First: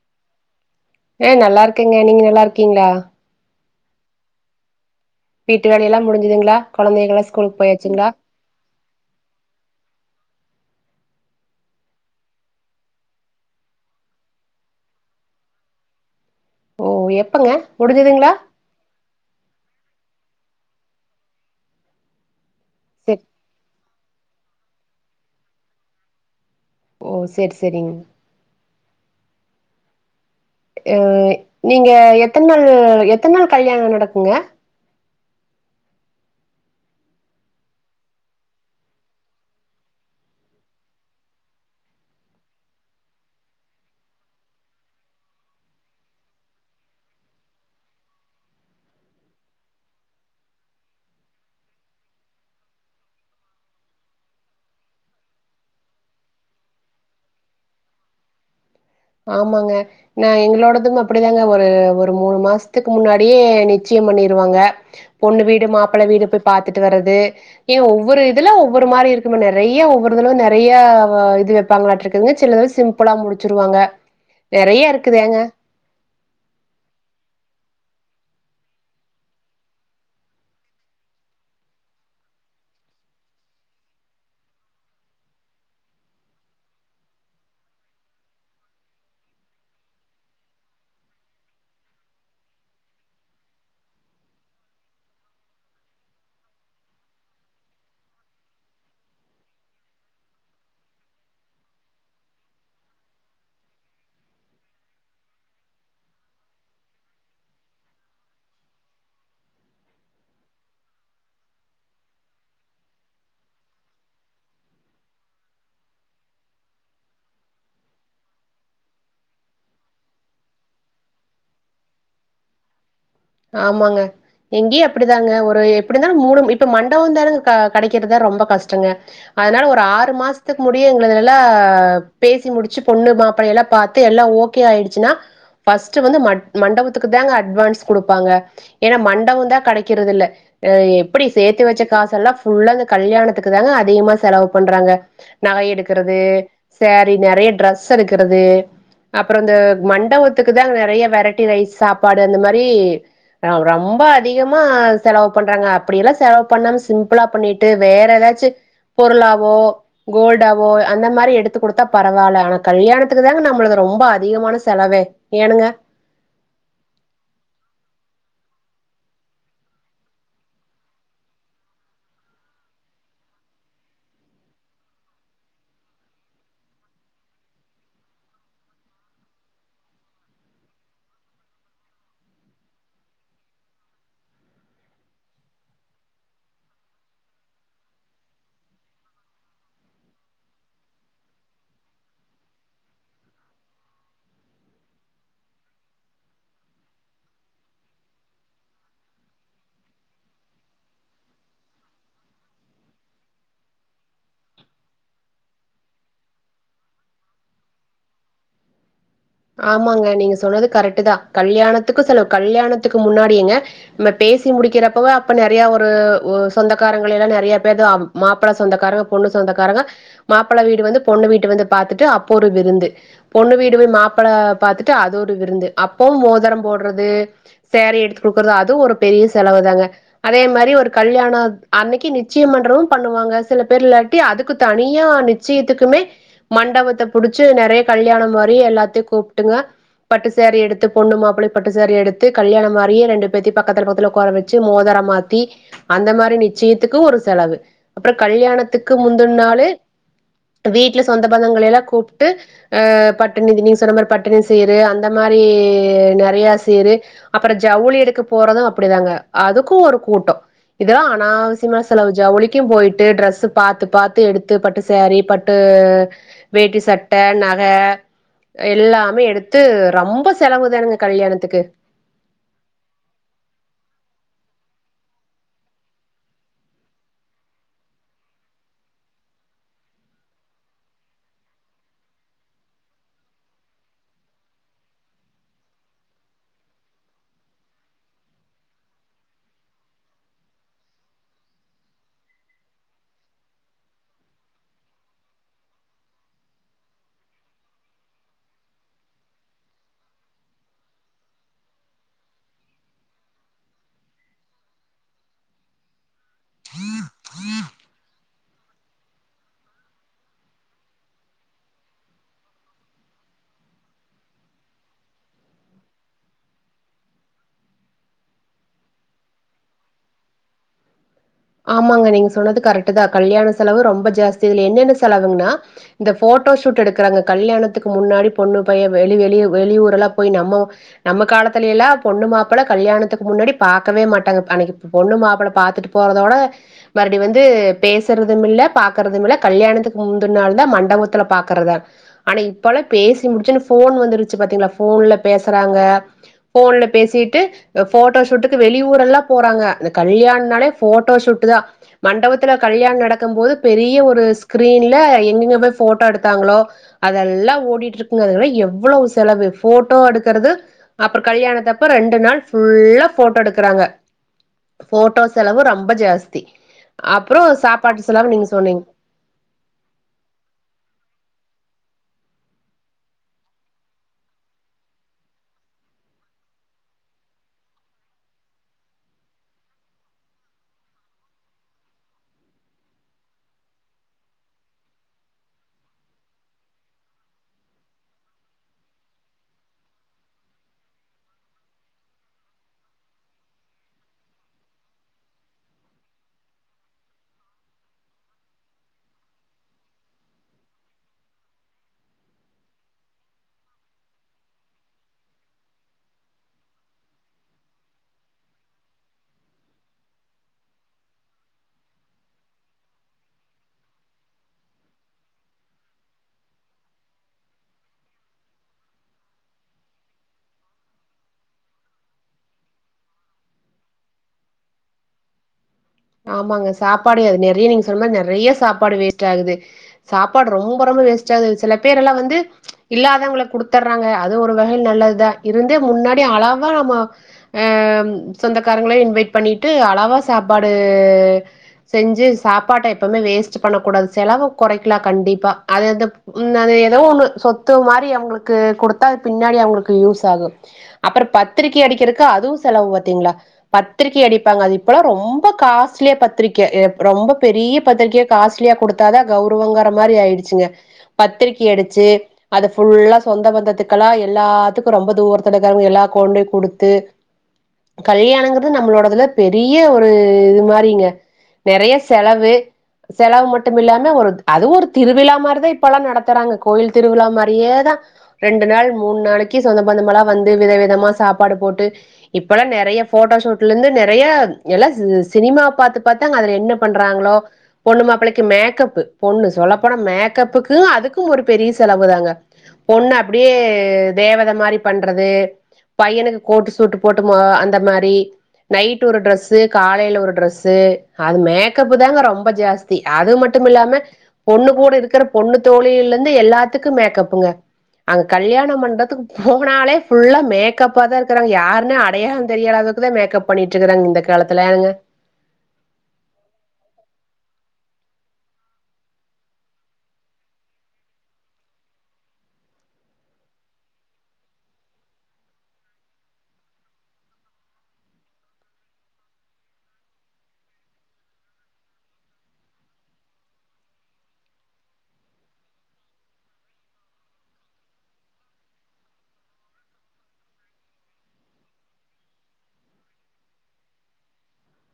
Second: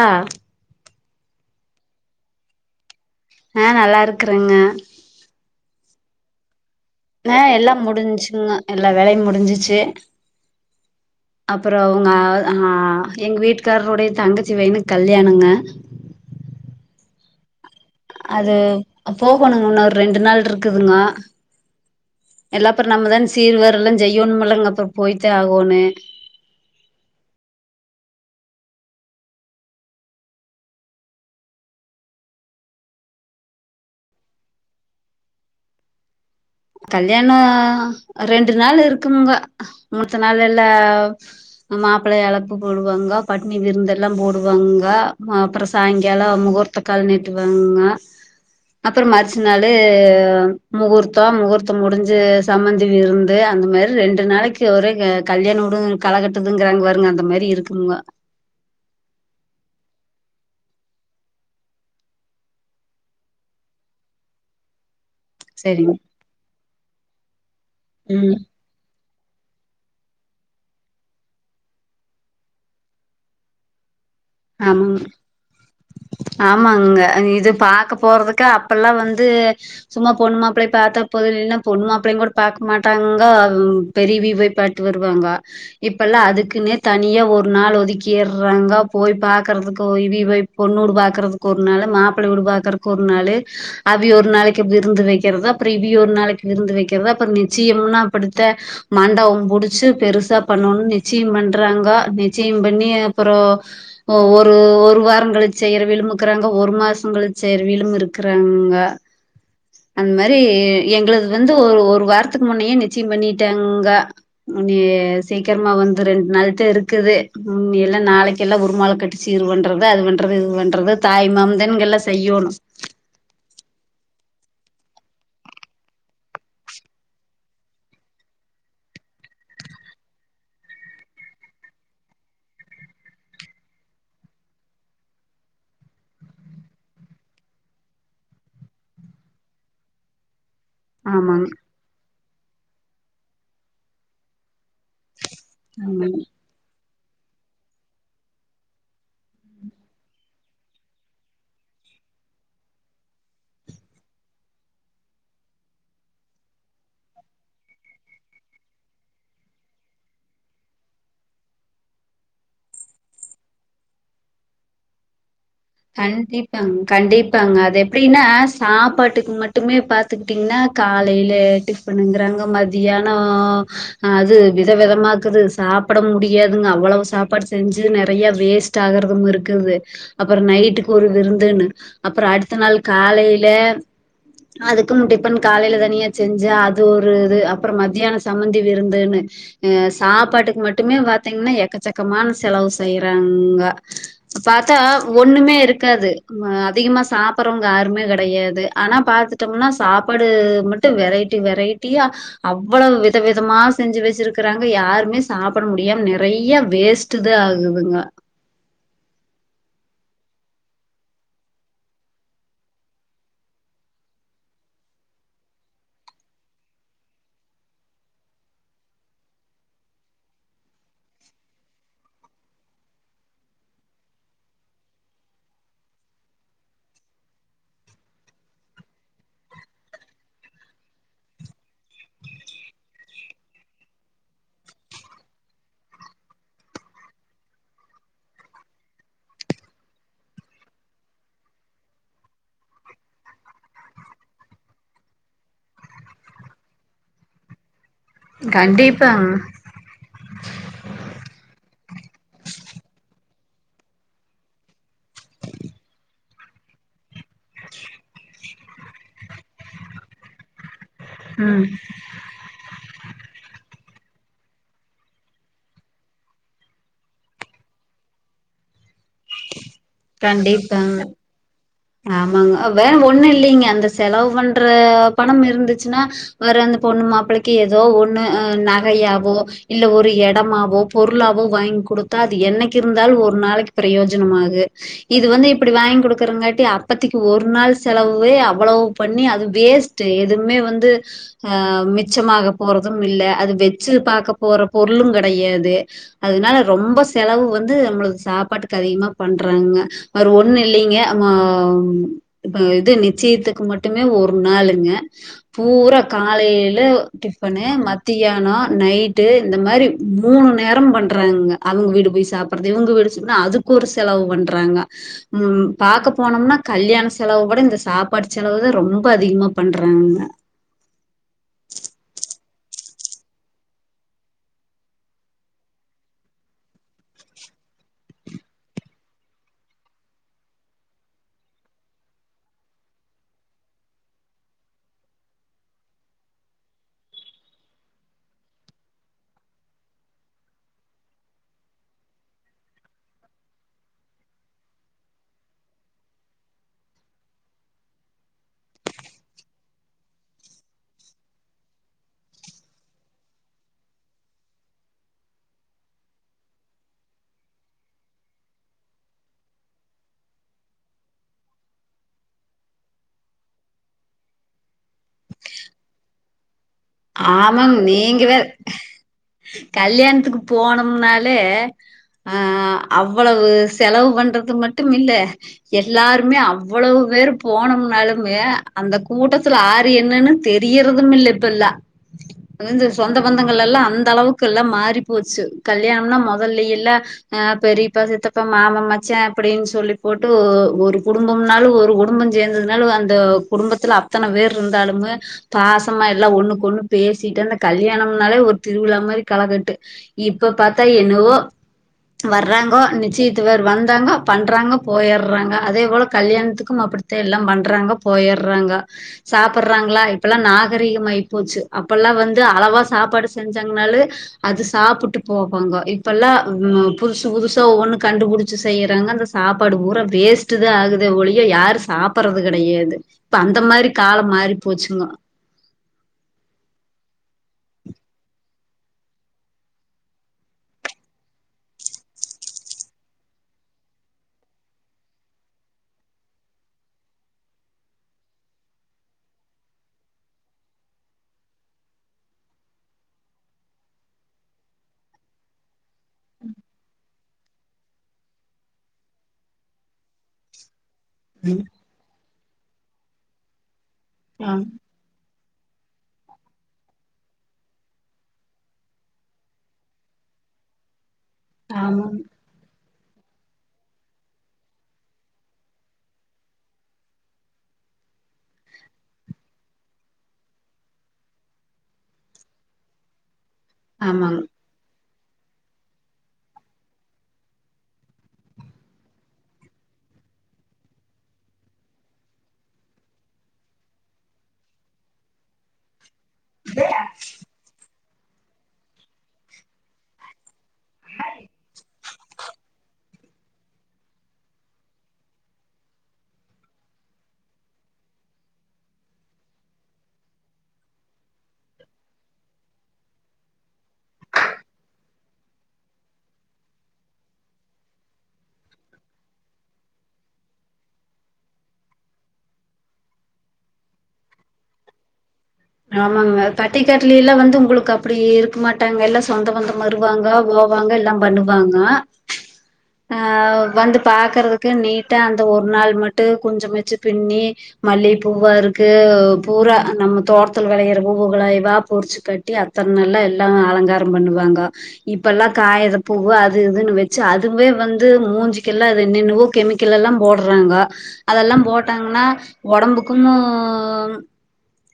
ஆ அஹ் நல்லா இருக்கேங்க நீங்க நல்லா இருக்கீங்களா ஆஹ் நல்லா இருக்குறேங்க வீட்டுவேலை எல்லா முடிஞ்சதுங்களா ஆஹ் எல்லா முடிஞ்சுங்க எல்லா வேலையு முடிஞ்சிச்சு அப்புற உங்க அஹ் எங்க வீட்டுக்காரருடைய தங்கச்சி பையனுக்கு கல்யாணங்க ஓ எப்பங்க முடுஞ்சுதுங்களா போகணும்ங்க இன்னு ஒரு ரெண்டு நாள் இருக்குதுங்க எல்லாப்பற நம்ம தா செரி சீர் வரல செய்யணுமல்லங்க அப்புற போயிதா ஆகணும் ஓ சேரி செரிங் ஏ நீங்க எத்தன்நள்ளு எத்தன் நாள் கல்யாண நடக்குங்க கல்யாண ரெண்டு நாள் இருக்கும்ங்க மூர்த்த நாள் எல்ல மாப்ளையளப்பு கொடுவாங்க பட்னி விருந்தெல்லா போடுவாங்க ம அப்பு சாய்ங்கால முகூர்த்தக்கால் நீட்டுவாங்க அப்பற மர்ச்சி நாளு முகூர்த்த முகூர்த் த்து முடுஞ்சு சம்மந்தி விருந்து அந்த மேரி ரெண்டு நாளைக்கு ஒரே கு கல்யாண உடு கலகட்டுதுங்குறங்க வருங்க அந்த மேரி இருக்கும்ங்க ஆமாங்க நா எங்ளோடது அப்டிதாங்க ஒரு ஒரு மூணு மாஸ்த்துக் முன்னாடியே நிச்சய பண்ணிருவாங்க பொண்ணு வீடு சரிங்க மாப்பள வீடு போய் பாத்துட்டு வரது ஏ ஒவ்வொரு ம் இதுல ஒவ்வொரு மாரி இருக் கிம்ம நெறைய்ய ஒவ்வொருதுல நெறைய இது வெப்பாங்களாட்ருக்குங்க சில இதுல சிம்புளா முடிச்சிருவாங்க ஆமா நெறைய இருக்குதேங்க ஆமாங்க இது பாக்க போறதுக்கு அப்பல்லா வந்து சும்மா பொண்ணு மாப்பிள்ளைய பாத்தா போது இல்லைன்னா பொண்ணு மாப்பிளையும் கூட பாக்க மாட்டாங்கோ பெரியவிய போய் பாட்டு வருவாங்க இப்ப எல்லா அதுக்குன்னே தனியா ஒரு நாள் ஒதுக்கியறாங்கோ போய் பாக்கறதுக்கு இவிய போய் பொண்ணூடு பாக்கறதுக்கு ஒரு நாளு மாப்பிள்ள வீடு பாக்கறக்கு ஒரு நாளு அவிய ஒரு நாளைக்கு விருந்து வைக்கிறது அப்புறோ இவிய ஒரு நாளைக்கு விருந்து வைக்கிறது அப்புறோ நிச்சயம்னா இப்படித்த மண்டவோ பிடிச்சு பெருசா பண்ணணு நிச்சயம் பண்றாங்க நிச்சயம் பண்ணி அப்புறோ ஒ-ஒரு ஒரு வாரோ கழிச்சி செய்யுரவியலு இக்கிறாங்க ஒரு மாசு கழிச்சி செய்யுரவியலு இருக்கிறாங்க அந்த மாதிரி எங்களது வந்து ஒரு ஒரு வாரத்துக்கு முன்னயே நிச்சயம் பண்ணிட்டாங்க நீ சீக்கிரமா வந்து ரெண்டு நாள் தா இருக்குது ம் எல்லா நாளைக் எல்லா உருமால கட்டி சீர் பண்றது அது பண்றது இது பண்றது தாய்மாமன்தா இங்க எல்லா செய்யோணு ஆமாங்க இங்கயு அப்படிதாங்க ஒரு எப்படி இருந்தாலும் மூணு இப்ப மண்டப தான்ங்க கெ-கெடைக்கிறதுதா ரொம்ப கஷ்டங்க அதனால ஒரு ஆறு மாசத்துக்கு முடிய எங்கள எல்லா பேசி முடிச்சு பொண்ணு மாப்பிள்ளைய எல்லா பாத்து எல்லா ஓகே ஆயிடுச்சுன்னா ஃபஸ்ட் வந்து மட் மண்டபத்துக்கு தாங்க அட்வான்ஸ் குடுப்பாங்க ஏனா மண்டவோ தா கெடைக்குறது இல்ல எ-எப்படி ஆமாங்க சேர்த்து வச்ச காசெல்லா புள்ளங்க கல்யாணத்துக்கு தாங்க அதிகமா செலவு பண்றாங்க நக ஆமாங்க எடுக்குறது சேரி நெறைய ட்ரெஸ் எடுக்குறது அப்புறோ இந்த மண்டபத்துக்கு தாங்க நெறைய வெரைட்டி ரைஸ் சாப்பாடு அந்த மாரி கி ரொ-ரொம்ப அதிகமா செலவு பண்றாங்க அப்படியெல்லா செலவு பண்ணாம சிம்பிளா பண்ணிட்டு வேற எதாச்சி பொருளாவோ கோல்டாவோ அந்த மாரி எடுத்து கொடுத்தா பரவால்ல ஆனா கல்யாணத்துக்கு தாங்க நம்மளகு ரொம்ப அதிகமான செலவே ஏனுங்க கண்டிப் [unintelligible] கண்டிப்பாங்க அது எப்படின்னா சாப்பாட்டுக்கு மட்டுமே பாத்துக்கிட்டீங்கன்னா காலையில டிஃபனுங்கிறாங்க மதியானோ அது வித விதமாக்குது சாப்பிட முடியாதுங்க அவ்ளவு சாப்பாடு செஞ்சு நெறைய வேஸ்ட் ஆகுறதும் இருக்குது அப் அப்புறோ நைட்டுக்கு ஒரு விருந்துன்னு அப்புறோ அடுத்த நாள் காலைல அதுக்குனு டிபன்னு காலையில தனியா செஞ்சு அது ஒரு இது அப்புறோ மதியானோ சம்மந்தி விருந்துன்னு அஹ் சாப்பாட்டுக்கு மட்டுமே பாத்தீங்கன்னா எக்கச்சக்கமான செலவு செய்யறாங்க பாத்தா ஒண்ணுமே இருக்காது ம அதிகமா சாப்புறவங்க யாருமே கெடையாது ஆனா பாத்துட்டோம்னா சாப்பாடு மட்டும் வெரைட்டி வெரைட்டியா அவ்வுளவ் வித விதமா செஞ்சு வச்சிருக்கறாங்க யாருமே சாப்பிட முடியாம நெறைய வேஸ்டுதா ஆகுதுங்க ஆமாங்க நீங்க சொன்னது கரெக்ட்தா கல்யாணத்துக்கு செலவு கல்யாணத்துக்கு முன்னாடியுங்க நம்ம பேசி முடிக்கிறப்பவே அப்ப நெறையா ஒரு ஒ சொந்தக்காரங்கள எல்லா நெறைய பேரு மாப்பிள சொந்தக்காரங்க பொண்ணு சொந்தக்காரங்க மாப்பிள வீடு வந்து பொண்ணு வீட்ட வந்து பாத்துட்டு அப்போ ஒரு விருந்து பொண்ணு வீடு போய் மாப் பிள பாத்துட்டு அது ஒரு விருந்து அப்பவு மோதரொ போடுறது சேறி எடுத்து குடுக்குறது அதுவு ஒரு பெரிய செலவு தாங்க அதே மாரி ஒரு கல்யாணோ அன்னைக்கு நிச்சயோ பண்றவங்களு பண்ணுவாங்க சில பேர் இல்லாட்டி அதுக்கு தனியா நிச்சயத்துக்குமே மண்டபத்த புடிச்சு நெறைய கல்யாணம் மாரி எல்லாத்தையு கூப்ட்டுங்க பட்டு சேரி எடுத்து பொண்ணு மாப்பிள்ளயு பட்டு சேரி எடுத்து கல்யாணோ மாரியே ரெண்டு பேத்தையு பக்கத்துல பக்கத்துல உக்கார வச்சி மோதரோ மாத்தி அந்த மாரி நிச்சயத்துக்கு ஒரு செலவு அப்புற கல்யாணத்துக்கு கண்டிப்பாங்க. முந்தின நாளு வீட்டுல சொந்த பந்தங்கள் எல்லா கூ கூப்ட்டு அஹ் பட்டுநிதி நீங் சொன்ன மாரி பட்டினி சீரு அந்த மாரி நெறைய சீரு அப்புறோ ஜவுளி எடுக்க போறது அப்படிதாங்க அதுக்கு ஒரு கூட்டோ இதுலா ம். அனாவசியமான செலவு ஜவுளிக்கு போய் டு ட்ரெஸ் பாத்து பாத்து எடுத்து பட்டு சேரி பட்டு வேட்டி சட்ட நக எ எல்லாமே எடுத் த்து ரொம்ப செலவு கண்டிப்பாங்க. தானுங்க கல்யாணத்துக்கு ஆமாங்க வேற ஒண்ணு இல்லைங்க அந்த செலவு பண்ற பணம் இருந்துச்சுன்னா வேற அந்த பொண்ணு மாப்பிள்ளைக்கு ஏதோ ஒண்ணு நகையாவோ இல்ல ஒரு எடமாவோ பொருளாவோ வாங்கி குடுத்தா அது என்னைக்கு இருந்தாலு ஒரு நாளைக்கி பிரயோஜனமாகு இது வந்து இப்படி வாங்கி குடுக்குறங்காட் அப்பத்தைக்கி ஒரு நாள் செலவே அவ்வளவு பண்ணி அது வேஸ்ட் எதுவுமே வந்து ஆஹ் மிச்சமாக போறதும் இல்ல அது வெச்சி பாக்க போற பொருளும் கெடையாது அதனால ரொம்ப செலவு வந்து நம்மளுக்கு சாப்பாட்டுக்கு அதிகமா பண்றாங்க வேற ஒண்ணு இல்லைங்க மவ் இப்ப இது நிச்சயத்துக்கு மட்டுமே ஒரு நாளுங்க பூரா காலைல டிஃபனு மத்தியானோ நைட்டு இந்த மாரி மூணு நேரம் பண்றாங்க அவங்க வீடு போய் சாப்பிடுறது இவங்க வீடு சொனா அதுக்கு ஒரு செலவு பண்றாங்க ம் பாக்க போனோம்னா கல்யாண செலவு கூட இந்த சாப்பாடு செலவுதா ரொம்ப அதிகமா பண்றாங்கங்க ஆமாங்க நீங்க சொன்னது கரெக்ட் தா கல்யாண செலவு ரொம்ப ஜாஸ்தி இதுல என்னென்ன செலவுன்னா இந்த போட்டோ ஷூட் எடுக்குறாங்க கல்யாணத்துக்கு முன்னாடி பொண்ணு பைய வெளி-வெளி-வெளியூர் எல்லா போய் நம்ம நம்ம காலத்துல எல்லா பொண்ணு மாப்பிள கல்யாணத்துக்கு முன்னாடி பாக்கவே மாட்டாங்க அன்னைக்கு பொண்ணு மாப்பிள பாத்துட்டு போற தோட மறுவடி வந்து பேசுறதுமில்ல பாக்குறதுமில்ல கல்யாணத்துக்கு முந்தின நாள் தா மண்டவத்தில பாக்குறதா ஆனா இப்பல்லா பேசி முடிச்ச ஒடனே போன் வந்திருச்சு பாத்தீங்களா போன்ல பேசுறாங்க போன்ல பேசிட்டு போட்டோ சூட்டுக்கு வெளியூர் எல்லா போறாங்க அந்த கல்யாணோனாலே போட்டோ சூட் தா மண்டவத்துல கல்யாண் நடக்கும் போது பெரிய ஒரு ஸ்கிரீன்ல எங்கெங்க போய் போட்டோ எடுத்தாங்களோ அதெல்லா ஓடிட்டு இருக்குங்க அதெல்லா எவ்வளவு செலவு போட்டோ எடுக்கிறது அப்புறம் கல்யாணத்தப்ப ரெண்டு நாள் ஃபுல்லா போட்டோ எடுக்குறாங்க போட்டோஸ் செலவு ரொம்ப ஜாஸ்தி ஆமாங்க சாப்பாட்டு நீங்க செலவு வேற சொன்னீங்க கல்யாணத்துக்கு போனம்னாலே ஆ அவ்வளவு செலவு பண்றது மட்டும் இல்ல எல்லாருமே அவ்வளவு பேரு போனோம்னாலுமே அந்த கூட்டத்துல ஆரு என்னன்னு தெரியறதும் இல்ல இப்பல்லா அங்க இருந்து சொந்த பந்தங்கள் எல்லா அந்த அளவுக்கு எல்லா மாறி போச்சு கல்யாணம்னா மொதல்ல எல்லா ஆ பெரியப்பா சித்தப்பா மாமா மச்சா அப்படின்னு சொல்லி போட்டு ஒரு குடும்பம்னாலு ஒரு குடும்பஞ் சேந்ததுனாலு அந்த குடும்பத்துல அத்தன பேரு இருந்தாலுமே பாசமா எல்லா ஒண்ணுக்கு ஒண்ணு பேசிட்டனா கல்யாணம்னாலே ஒரு திருவிழா மாரி களகட்டு இப்ப பாத்தா என்னவோ வர்றாங்கோ நிச்சியத்துவேர் வந்தாங்கோ பண்றாங்கோ போயிறாங்க அதே போல கல்யாணத்துக்கும் அப்பிடித்தே எல்லா பண்றாங்க போயிறாங்க சாப்படுறாங்ளா இப்பல்லா நாகரீகமாயி போச்சு அப்பல்லா வந்து அளவா சாப்பாடு செஞ்சாங்னாலு அது சாப்புட்டு போவாங்கோ இப்பெல்லா ம் புதுஸ் புதுஸ்சா ஒவ்வொண்ணு கண்டுபுடிச்சி செய்யிறாங்க அந்த சாப்பாடு பூரா வேஸ்ட்டுதா ஆகுதே ஒழிய யாரு சாப்புறது கெடையாது ப்ப அந்த மாரி காலம் மாறி போச்சுங்கோ ஆமாங்க சாப்பாடு அது நெறைய நீங்க சொன் மாரி நெறைய சாப்பாடு வேஸ்ட்டாகுது சாப்பாடு ரொம்ப ரொம்ப வேஸ்ட்டாகுது சில பேரல்லா வந்து இல்லாதவங்களுக்கு குடுத்தர்றாங்க அது ஒரு வகையில் நல்லத்தா இருந்து முன்னாடி அளவா நம்ம ஆம் சொந்தக்காரங்களே இன்வைட் பண்ணிட்டு அளவா சாப்பாடு ஏ செஞ்சு சாப்பாட்ட எப்பமே வேஸ்ட் பண்ணக்கூடாது செலவ குறைக்கலா கண்டிப்பா அது இந்த உ அது எதோ ஒண்ணு சொத்து மாரி அவங்களுக்கு குடுத்தா அது பின்னாடி அவங்களுக்கு யூஸ் ஆகு அப்பற ம் பத்திரிகை அடிக்கிறக்கு அதுவு செலவு பாத்தீங்களா பத்திரிகை ஆ அடிப்பாங்க அது இப்பல்லாம் ரொம் ப காஸ்ட்லிய பத்திரிகை ரொம்ப பெரிய பத்திரிகைய காஸ்ட்லியா கொடுத்தாதான் கௌரவங்கர மாரி ஆயிடுச்சுங்க பத்திரிக்கை அடுச்சு ஆமா அத ஃபுல்லா சொந்த பந்தத்துக்கெல்லாம் எல்லாத்துக்கும் ரொம்ப தூரத்துல இருக்கவங்க எல்லா கொன்டு கொடுத்து கல்யாணங்கறது நம்மளோடதுல பெரிய ஒ ஒரு இது மாரிங்க நெறைய செலவு செலவு மட் மட்டும் இல்லாம ஒரு ஆமாங்க அது ஒரு திருவிழா மாரிதான் இப்பல்லாம் நடத்துறாங்க கோயில் திருவிழா மாரியே தான் ரெண்டு நாள் மூணு நாளைக்கு சொந்த பந்தமெல்லாம் வந்து வித விதமா சாப்பாடு போட்டு இப்பல்லாம் நெறைய போட்டோ ஷூட்ல ந்து நெறைய எல்லா சி சினிமாவ பாத் து அதுல என்ன பண்றாங்களோ பொண்ணு மாப் ப்பிளைக்கு மேக்கப் பொண்ணு சொல்லப்போனா மேக்கப்புக் துக்கு ஒரு பெரிய செலவு தாங்க பொண்ண அப் ப்டியே தேவதை மாரி பண்றது பையனுக்கு கோட்டு சூட்டு போட்டுமோ அந்த மாரி நைட் ஒரு ட்ரெஸ் வந்து காலைல ஒரு ட்ரெஸு அது மேக்கப் தாங்க ரொம்ப ஜாஸ்தி அது மட்டும் இல்லாம பொண்ணு கூட இருக்கிற பொண்ணு தோழிலருந்து எல்லாத்துக்கும் மேக்கப்புங்க அங்க கல்யாணம் மண்டத்துக்கு போனாலே ஃபுல்லா மேக்கப்பாதான் இருக்கறாங்க யாருனு அடையாளம் தெரியாதக்தான் மேக்கப் பண்ணிட்டு இருக்கறாங்க இந்த காலத்து லாங்க ஆமாங்க பட்டிக்காட்லைலாம் வந் து உங்களுக்கு அப்டி இருக்க மாட்டாங்கல சொந்த பந்தம் வருவாங்க போவாங்க எல்லா பண்ணுவாங்க அஹ் வந்து பாக்குறதுக்கு நீட்டா அந்த ஒரு நாள் மட்டும் கொஞ்சமச்சு பின்னி மல்லிப் பூவாருக்கு பூரா நம்ம தோட் ட்டத்துல வெளையிற பூகளைவா பொரிச்சு கட்டி அத்த நல்லா எல்லா அலங்காரம் பண்ணுவாங்க இப்பெல்லாம் காயற பூ அது இதுன்னு வச்சு அதுமே வந்து மூஞ்சுக்கெல்லாம் என்ன்னவோ கெமிக்கல்லலாம் போடுறாங்க அதெல்லாம் போட்டாங்கன்னா உடம்புக்கும்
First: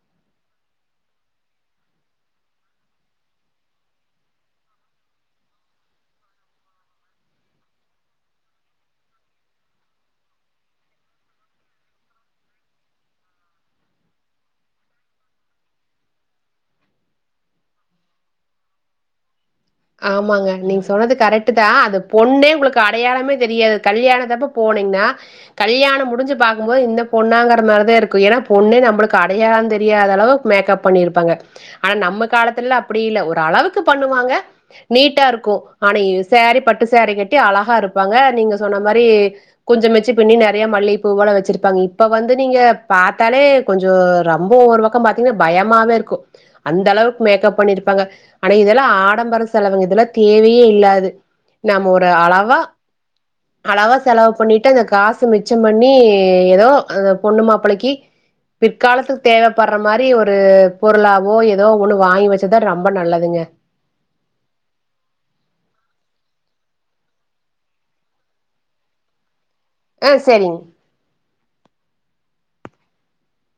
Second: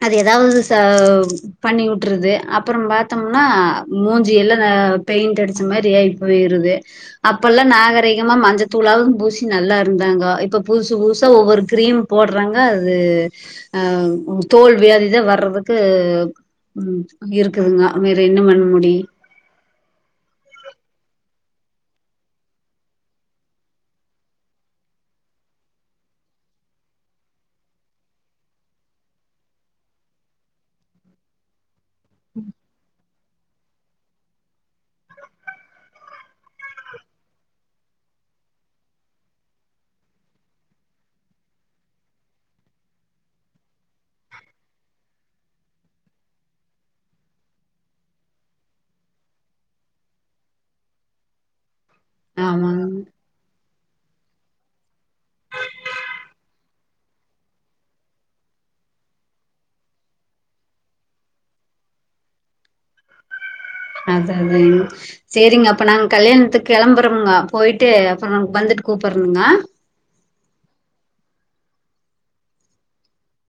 அது எதாவது செ பண்ணி உட்டுருது அப்புறம் பாத்தோம்னா மூஞ்சி எல்லாம் பெயிண்ட் அடிச்ச மாரியே போயிருது அப்பல்லாம் நாகரீகமா மஞ்சத்தூளாவும் பூசி நல்லா இருந்தாங்கோ இப்ப புதுசு புதுசா ஒவ்வொரு கிரீம் போட்றாங்க அது ஆஹ் தோல் வியா இத வர்றதுக்கு ம் இருக்குதுங்க வேற என்ன பண்ண முடி ஆமாங்க நீங்க சொன்னது கரெக்ட் தான் அது பொண்ணே உங்களுக்கு அடையாளமே தெரியாது கல்யாண தப்ப போனீங்கன்னா கல்யாணம் முடிஞ்சு பா்க்கும் போது இந்த பொண்ணாங்கிற மாரிதான் இருக்கும் ஏன்னா பொண்ணே நம்மளுக்கு அடையாளம் தெரியாத அளவுக்கு மேக்கப் பண்ணிருப்பாங்க ஆனா நம்ம காலத்துல அப்டி இல்ல ஒரு அளவுக்கு பண்ணுவாங்க நீட்டா இருக்கும் ஆனை சேரீ பட்டு சேரீ கட்டி அழகா இருப்பாங்க நீங்க சொன்ன மாரி கொஞ்சமெச்சு பின்னி நெறைய மல்லிப்பூ போல வச்சிருப்பாங்க இப்ப வந்து நீங்க பாாத்தாலே கொஞ்சம் ரொம்ப ஒரு பக்கம் பாத்தீங்கன்னா பயமாவே இருக்கும் அந்த அளவுக்கு மேக்கப் பண்ணிருப்பாங்க ஆனா இதெல்லாம் ஆடம்பர செலவுங்க இதெல்லாம் தேவையே இல்லாது நம்ம ஒரு அளவா ஆமாங்க அளவா செலவு பண்ணிட்டு அந்த காசு மிச்சம் பண்ணி ஏதோ அந்த பொண்ணு மாப்பிளைைக்கு பிற்காலத்துக்கு தேவைப்படுற மாரி ஒரு பொருளாவோ ஏதோ ஒண்ணு வாங்கி வச்சதா ரொம்ப நல்லதுங்க அதான் அதன் செரிங்க அப்போ நாங்க கல்யாணத்துக்கு கிளம்புறோங்க போயிட்டு அப்றம் வந்துட்டு கூப்டறனங்க ஆ செரிங்க